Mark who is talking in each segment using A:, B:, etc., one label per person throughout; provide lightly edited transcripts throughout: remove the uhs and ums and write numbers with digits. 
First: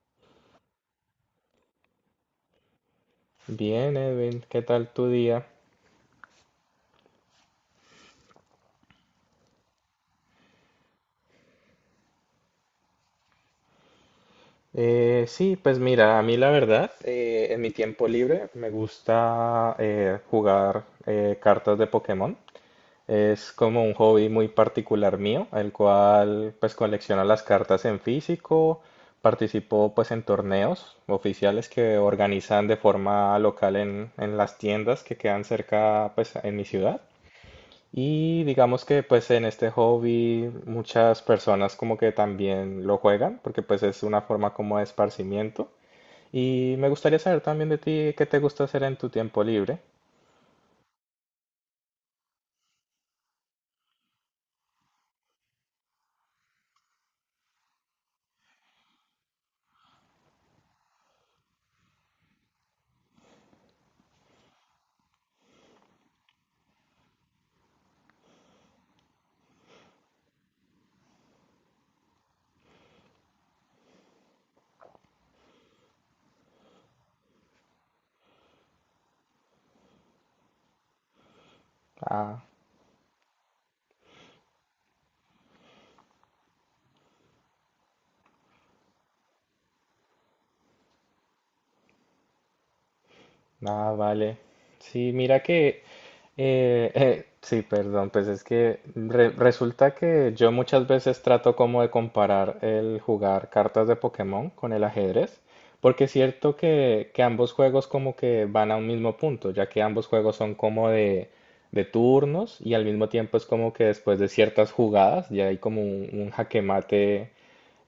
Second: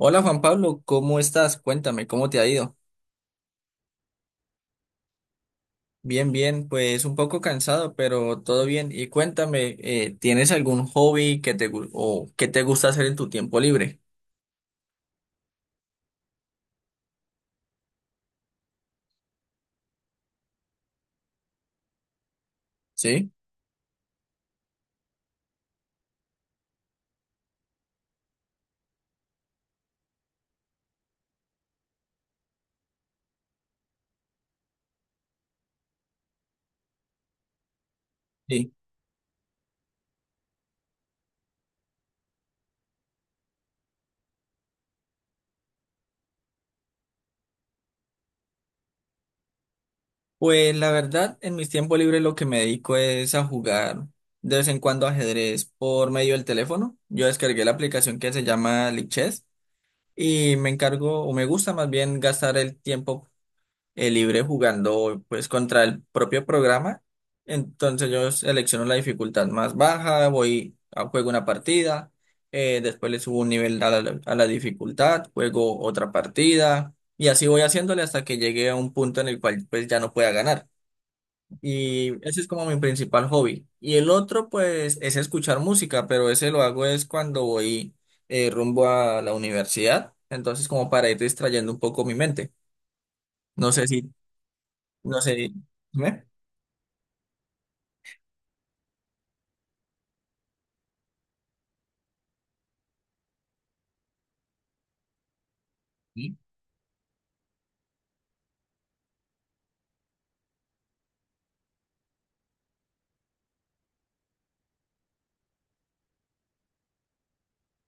A: Hola Juan Pablo, ¿cómo estás? Cuéntame, ¿cómo te ha ido?
B: Bien, Edwin, ¿qué tal tu día?
A: Bien, bien, pues un poco cansado, pero todo bien. Y cuéntame, ¿tienes algún hobby que o que te gusta hacer en tu tiempo libre?
B: Sí, pues mira, a mí la verdad, en mi tiempo libre me gusta jugar cartas de Pokémon.
A: ¿Sí?
B: Es como un hobby muy particular mío, el cual pues colecciono las cartas en físico, participo pues en torneos oficiales que organizan de forma local en las tiendas que quedan cerca pues en mi ciudad. Y
A: Sí.
B: digamos que pues en este hobby muchas personas como que también lo juegan, porque pues es una forma como de esparcimiento. Y me gustaría saber también de ti qué te gusta hacer en tu tiempo libre.
A: Pues la verdad, en mis tiempos libres lo que me dedico es a jugar de vez en cuando ajedrez por medio del teléfono. Yo descargué la aplicación que se llama Lichess y me encargo, o me gusta más bien gastar el tiempo el libre jugando pues contra el propio programa. Entonces yo selecciono la dificultad más baja, voy a juego una partida, después le subo un nivel a la dificultad, juego otra partida y así voy haciéndole hasta que llegue a un punto en el cual pues ya no pueda ganar. Y ese
B: Ah.
A: es como mi principal hobby. Y el otro pues es escuchar música, pero ese lo hago es cuando voy rumbo a la universidad, entonces como para ir distrayendo un poco mi mente. No sé
B: Ah,
A: si
B: vale. Sí,
A: no
B: mira
A: sé. ¿Eh?
B: que sí, perdón, pues es que resulta que yo muchas veces trato como de comparar el jugar cartas de Pokémon con el ajedrez, porque es
A: ¿Sí?
B: cierto que ambos juegos como que van a un mismo punto, ya que ambos juegos son como de turnos y al mismo tiempo es como que después de ciertas jugadas ya hay como un jaque mate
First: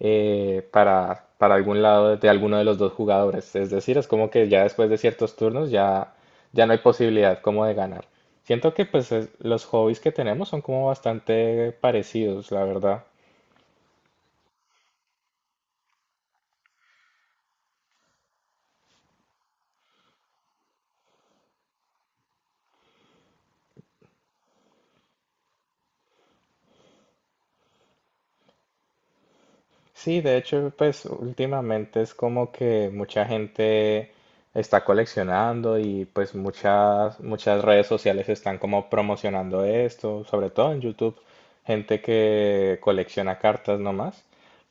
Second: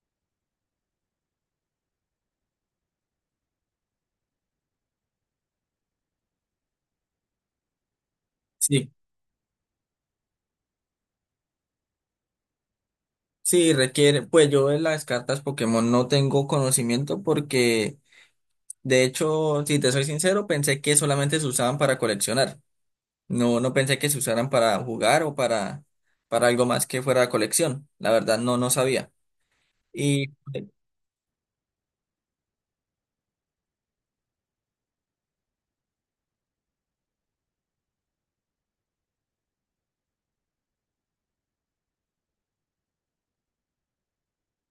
B: para algún lado de alguno de los dos jugadores. Es decir, es como que ya después de ciertos turnos ya no hay posibilidad como de ganar. Siento que
A: Sí,
B: pues los hobbies que tenemos son como bastante parecidos, la verdad.
A: sí, requiere, pues yo de las cartas Pokémon no tengo conocimiento porque, de hecho, si te soy sincero, pensé que solamente se usaban para coleccionar. No, no pensé que se usaran para jugar o para algo más que fuera colección. La verdad, no, no sabía.
B: Sí,
A: Y
B: de hecho, pues últimamente es como que mucha gente está coleccionando y pues muchas redes sociales están como promocionando esto, sobre todo en YouTube, gente que colecciona cartas nomás.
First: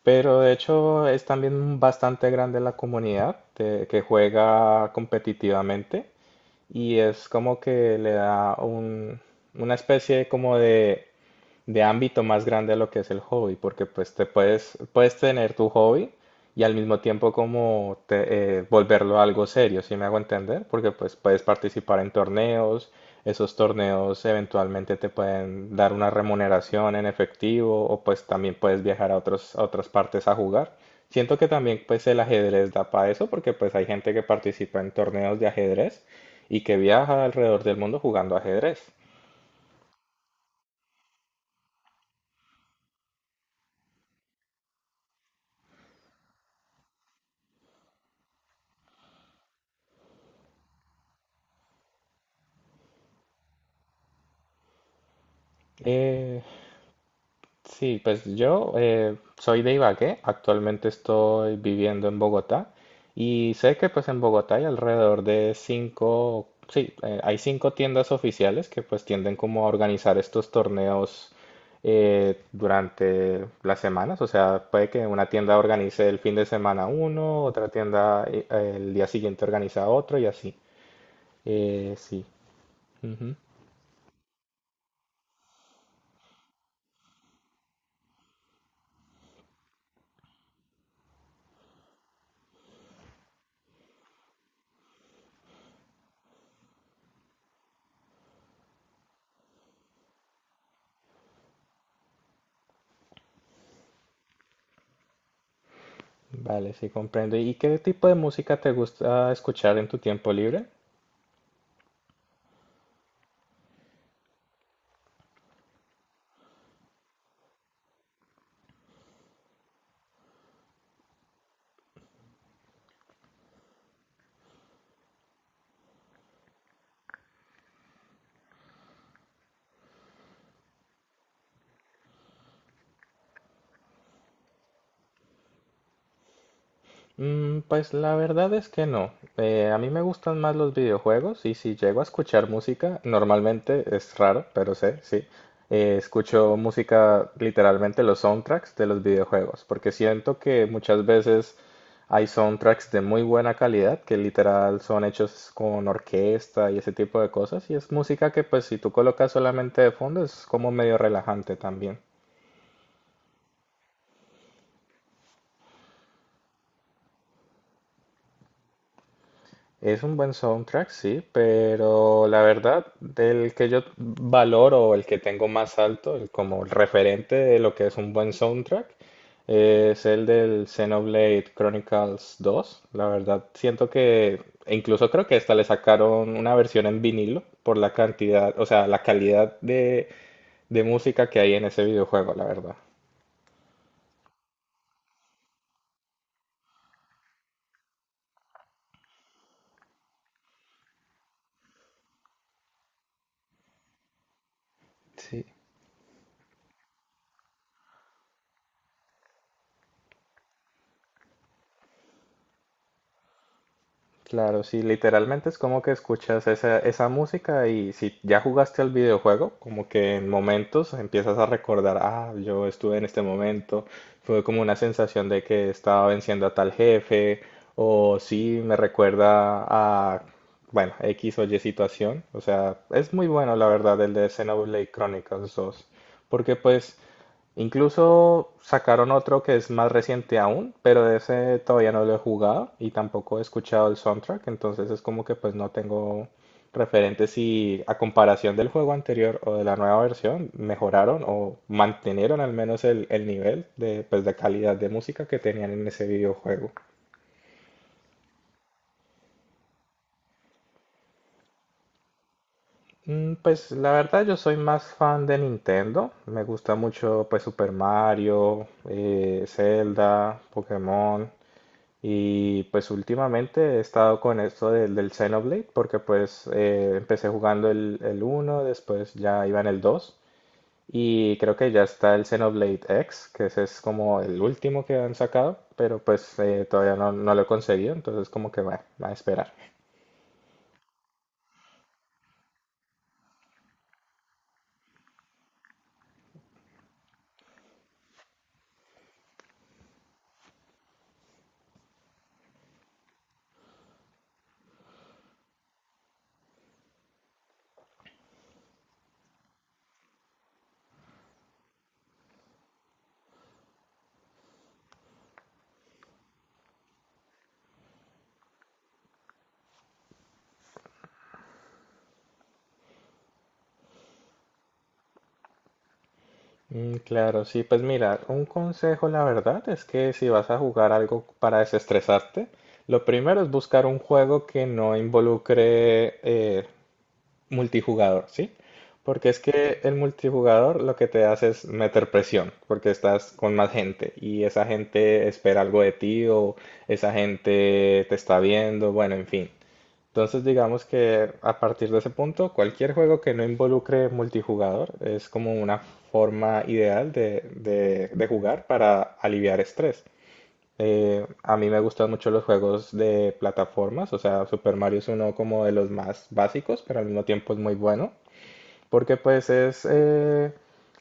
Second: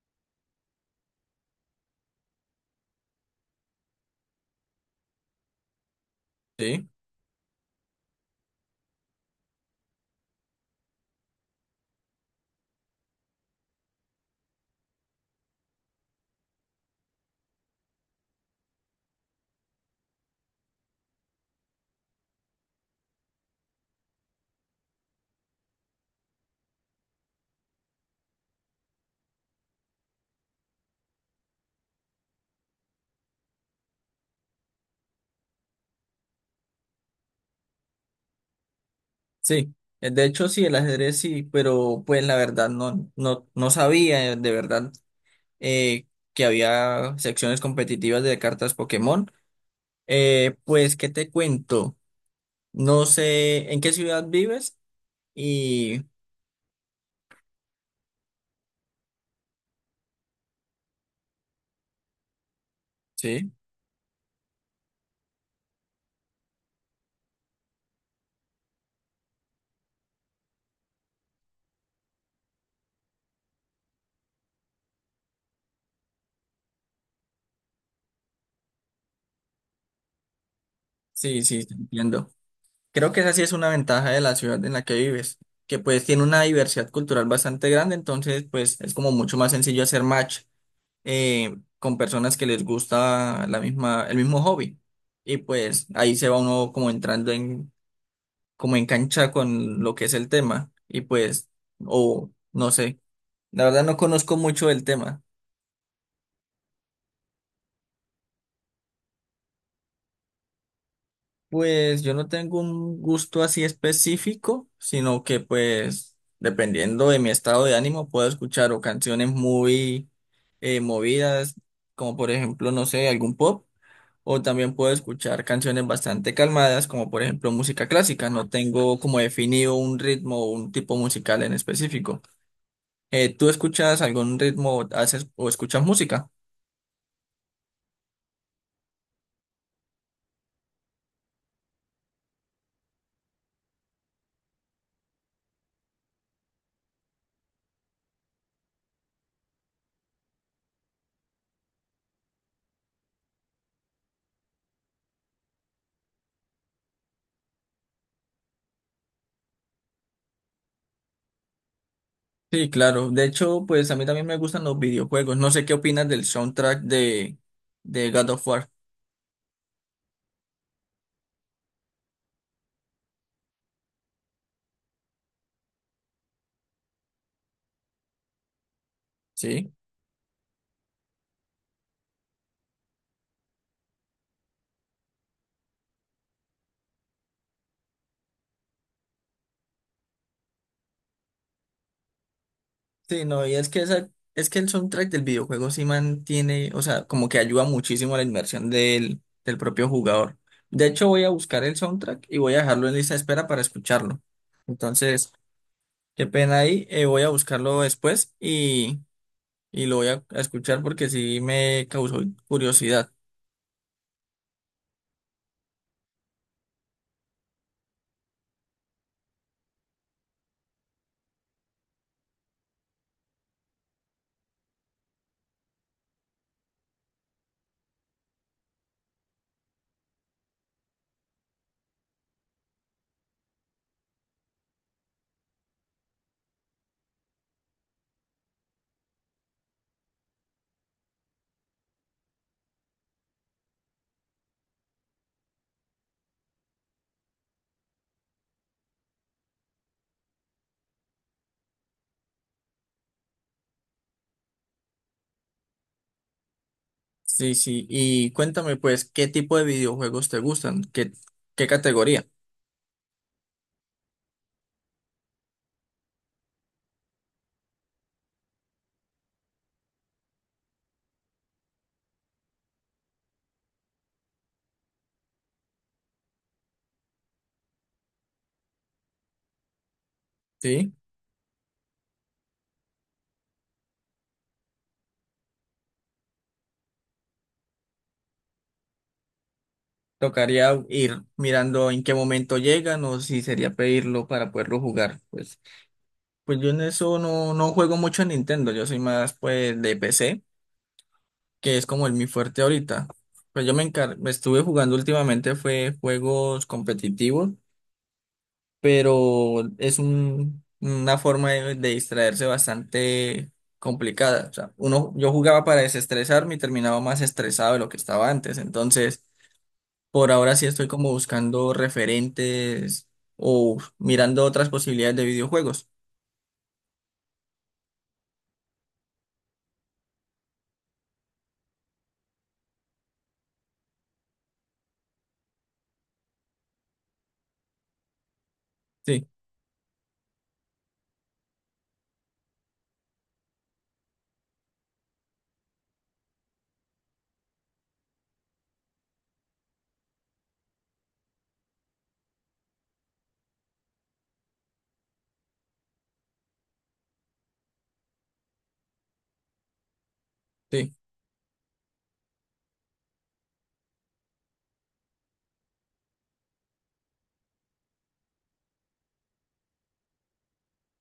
B: Pero de hecho es también bastante grande la comunidad que juega competitivamente
A: sí,
B: y es como que le da una especie como de ámbito más grande a lo que es el hobby, porque pues te puedes tener tu hobby y al mismo tiempo como volverlo algo serio, ¿si me hago entender? Porque pues puedes participar en torneos, esos torneos eventualmente te pueden dar una remuneración en efectivo o pues también puedes viajar a otros, a otras partes a jugar. Siento que también pues el ajedrez da para eso porque pues hay gente que participa en torneos de ajedrez y que viaja alrededor del mundo jugando ajedrez.
A: sí. De hecho, sí, el ajedrez sí, pero pues la verdad no, no, no sabía de verdad eh, que había secciones competitivas de cartas Pokémon. Pues, ¿qué te cuento? No sé en qué ciudad vives y
B: Eh, sí, pues yo soy de Ibagué, actualmente estoy viviendo en Bogotá
A: sí,
B: y sé que pues en Bogotá hay alrededor de cinco, sí, hay cinco tiendas oficiales que pues tienden como a organizar estos torneos durante las semanas, o sea, puede que una tienda organice el fin de semana uno, otra tienda el día siguiente organiza otro y así.
A: sí, sí, te
B: Sí.
A: entiendo. Creo que esa sí es una ventaja de la ciudad en la que vives, que pues tiene una diversidad cultural bastante grande, entonces pues es como mucho más sencillo hacer match con personas que les gusta la misma, el mismo hobby. Y pues ahí se va uno como entrando en, como en cancha con lo que es el tema. Y pues, o no sé, la verdad no conozco mucho del tema.
B: Vale, sí comprendo. ¿Y qué tipo de música te gusta escuchar en tu tiempo libre?
A: Pues yo no tengo un gusto así específico, sino que pues dependiendo de mi estado de ánimo puedo escuchar o canciones muy movidas, como por ejemplo, no sé, algún pop, o también puedo escuchar canciones bastante calmadas, como por ejemplo música clásica. No tengo como definido un ritmo o un tipo musical en específico. ¿Tú escuchas algún ritmo, haces o escuchas música?
B: Pues la verdad es que no. A mí me gustan más los videojuegos y si llego a escuchar música, normalmente es raro, pero sé, sí. Escucho música literalmente los soundtracks de los videojuegos, porque siento que muchas veces hay soundtracks de muy buena calidad que literal son hechos con orquesta y ese tipo de cosas y es música que pues si tú colocas solamente de fondo es como medio relajante también.
A: Sí, claro. De hecho, pues a mí también me gustan los videojuegos. No sé qué opinas del soundtrack de God of War.
B: Es un buen soundtrack, sí, pero la verdad, del que yo valoro, el que tengo más alto, el como el referente de lo que es un buen soundtrack,
A: Sí.
B: es el del Xenoblade Chronicles dos. La verdad, siento que, e incluso creo que esta le sacaron una versión en vinilo por la cantidad, o sea, la calidad de música que hay en ese videojuego, la verdad.
A: Sí, no, y es que esa, es que el soundtrack del videojuego sí mantiene, o sea, como que ayuda muchísimo a la inmersión del, del propio jugador. De hecho, voy a buscar el soundtrack y voy a dejarlo en lista de espera para escucharlo. Entonces,
B: Sí.
A: qué pena ahí. Voy a buscarlo después y lo voy a escuchar porque sí me causó curiosidad.
B: Claro, sí, literalmente es como que escuchas esa música y si ya jugaste al videojuego, como que en momentos empiezas a recordar, ah, yo estuve en este momento, fue como una sensación de que estaba venciendo a tal jefe, o sí, me recuerda a, bueno, X o Y situación. O sea, es muy bueno la verdad el de Xenoblade Chronicles dos, porque pues incluso sacaron otro que es más reciente aún, pero de ese todavía no lo he jugado y tampoco he escuchado el soundtrack, entonces es como que pues no tengo referentes si a comparación del juego anterior o de la nueva versión mejoraron o mantenieron al menos el nivel de, pues, de calidad de música que tenían en ese videojuego.
A: Sí, sí. Y cuéntame, pues, ¿qué tipo de videojuegos te gustan? ¿Qué, qué categoría?
B: Pues la verdad yo soy más fan de Nintendo, me gusta mucho pues Super Mario, Zelda, Pokémon, y pues últimamente he estado con esto del Xenoblade porque pues empecé jugando el uno después ya iba en el 2
A: Sí.
B: y creo que ya está el Xenoblade X, que ese es como el último que han sacado, pero pues todavía no, no lo he conseguido, entonces como que bueno, va a esperar.
A: Tocaría ir mirando en qué momento llegan o si sería pedirlo para poderlo jugar. Pues, pues yo en eso no, no juego mucho en Nintendo. Yo soy más, pues, de PC, que es como el mi fuerte ahorita. Pues yo me estuve jugando últimamente fue juegos competitivos, pero es una forma de distraerse bastante complicada. O sea, uno, yo jugaba para desestresarme y terminaba más estresado de lo que estaba antes. Entonces, por ahora sí estoy como buscando referentes o mirando otras posibilidades de videojuegos.
B: Mm, claro, sí, pues mira, un consejo la verdad es que si vas a jugar algo para desestresarte, lo primero es buscar un juego que no involucre multijugador, ¿sí?
A: Sí,
B: Porque es que el multijugador lo que te hace es meter presión, porque estás con más gente y esa gente espera algo de ti o esa gente te está viendo, bueno, en fin. Entonces digamos que a partir de ese punto, cualquier juego que no involucre multijugador es como una forma ideal de, de jugar para aliviar estrés.
A: sí.
B: A mí me gustan mucho los juegos de plataformas, o sea, Super Mario es uno como de los más básicos, pero al mismo tiempo es muy bueno, porque pues es, eh,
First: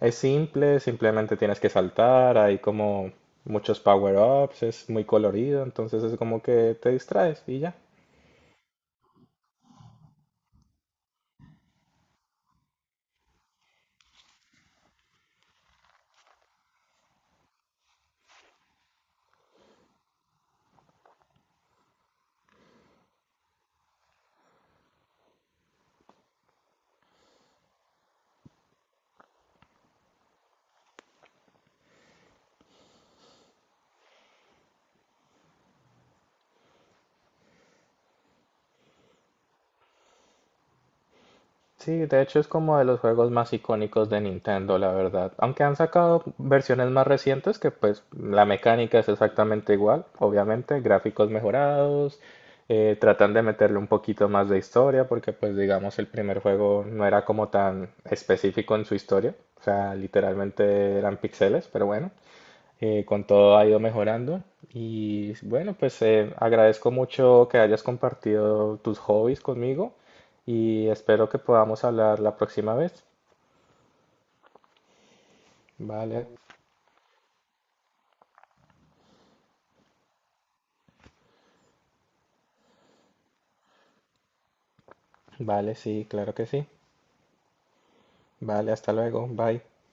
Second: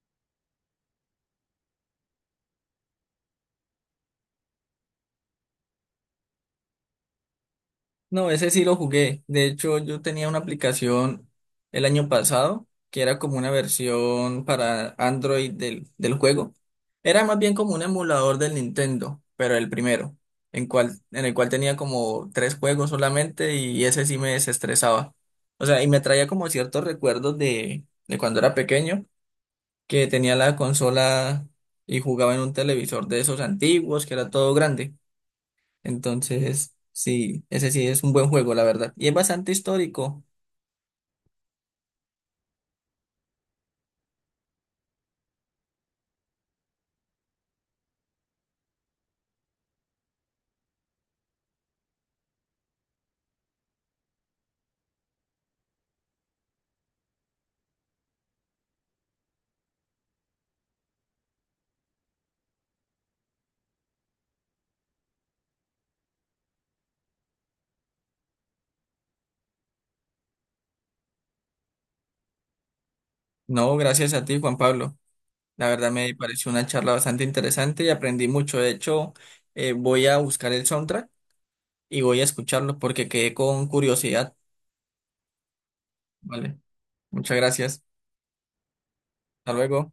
B: es simple, simplemente tienes que saltar, hay como muchos power-ups, es muy colorido, entonces es como que te distraes y ya.
A: No, ese sí lo jugué. De hecho, yo tenía una aplicación el año pasado que era como una versión para Android del, del juego. Era más bien como un emulador del Nintendo, pero el primero, en cual, en el cual tenía como tres juegos solamente y ese sí me desestresaba. O sea, y me traía como ciertos recuerdos de cuando era pequeño, que tenía la consola y jugaba en un televisor de esos antiguos, que era todo grande. Entonces, sí, ese sí es un buen juego, la verdad. Y es bastante histórico.
B: Sí, de hecho es como de los juegos más icónicos de Nintendo, la verdad. Aunque han sacado versiones más recientes que pues la mecánica es exactamente igual, obviamente, gráficos mejorados, tratan de meterle un poquito más de historia porque pues digamos el primer juego no era como tan específico en su historia, o sea, literalmente eran píxeles, pero bueno, con todo ha ido mejorando. Y bueno, pues agradezco mucho que hayas compartido tus hobbies conmigo y espero que podamos hablar la próxima vez.
A: No, gracias a ti, Juan Pablo. La verdad me
B: Vale,
A: pareció una charla bastante interesante y aprendí mucho. De hecho, voy a buscar el soundtrack y voy a escucharlo porque quedé con curiosidad.
B: vale, sí, claro que
A: Vale,
B: sí.
A: muchas gracias.
B: Vale, hasta luego,
A: Hasta
B: bye.
A: luego.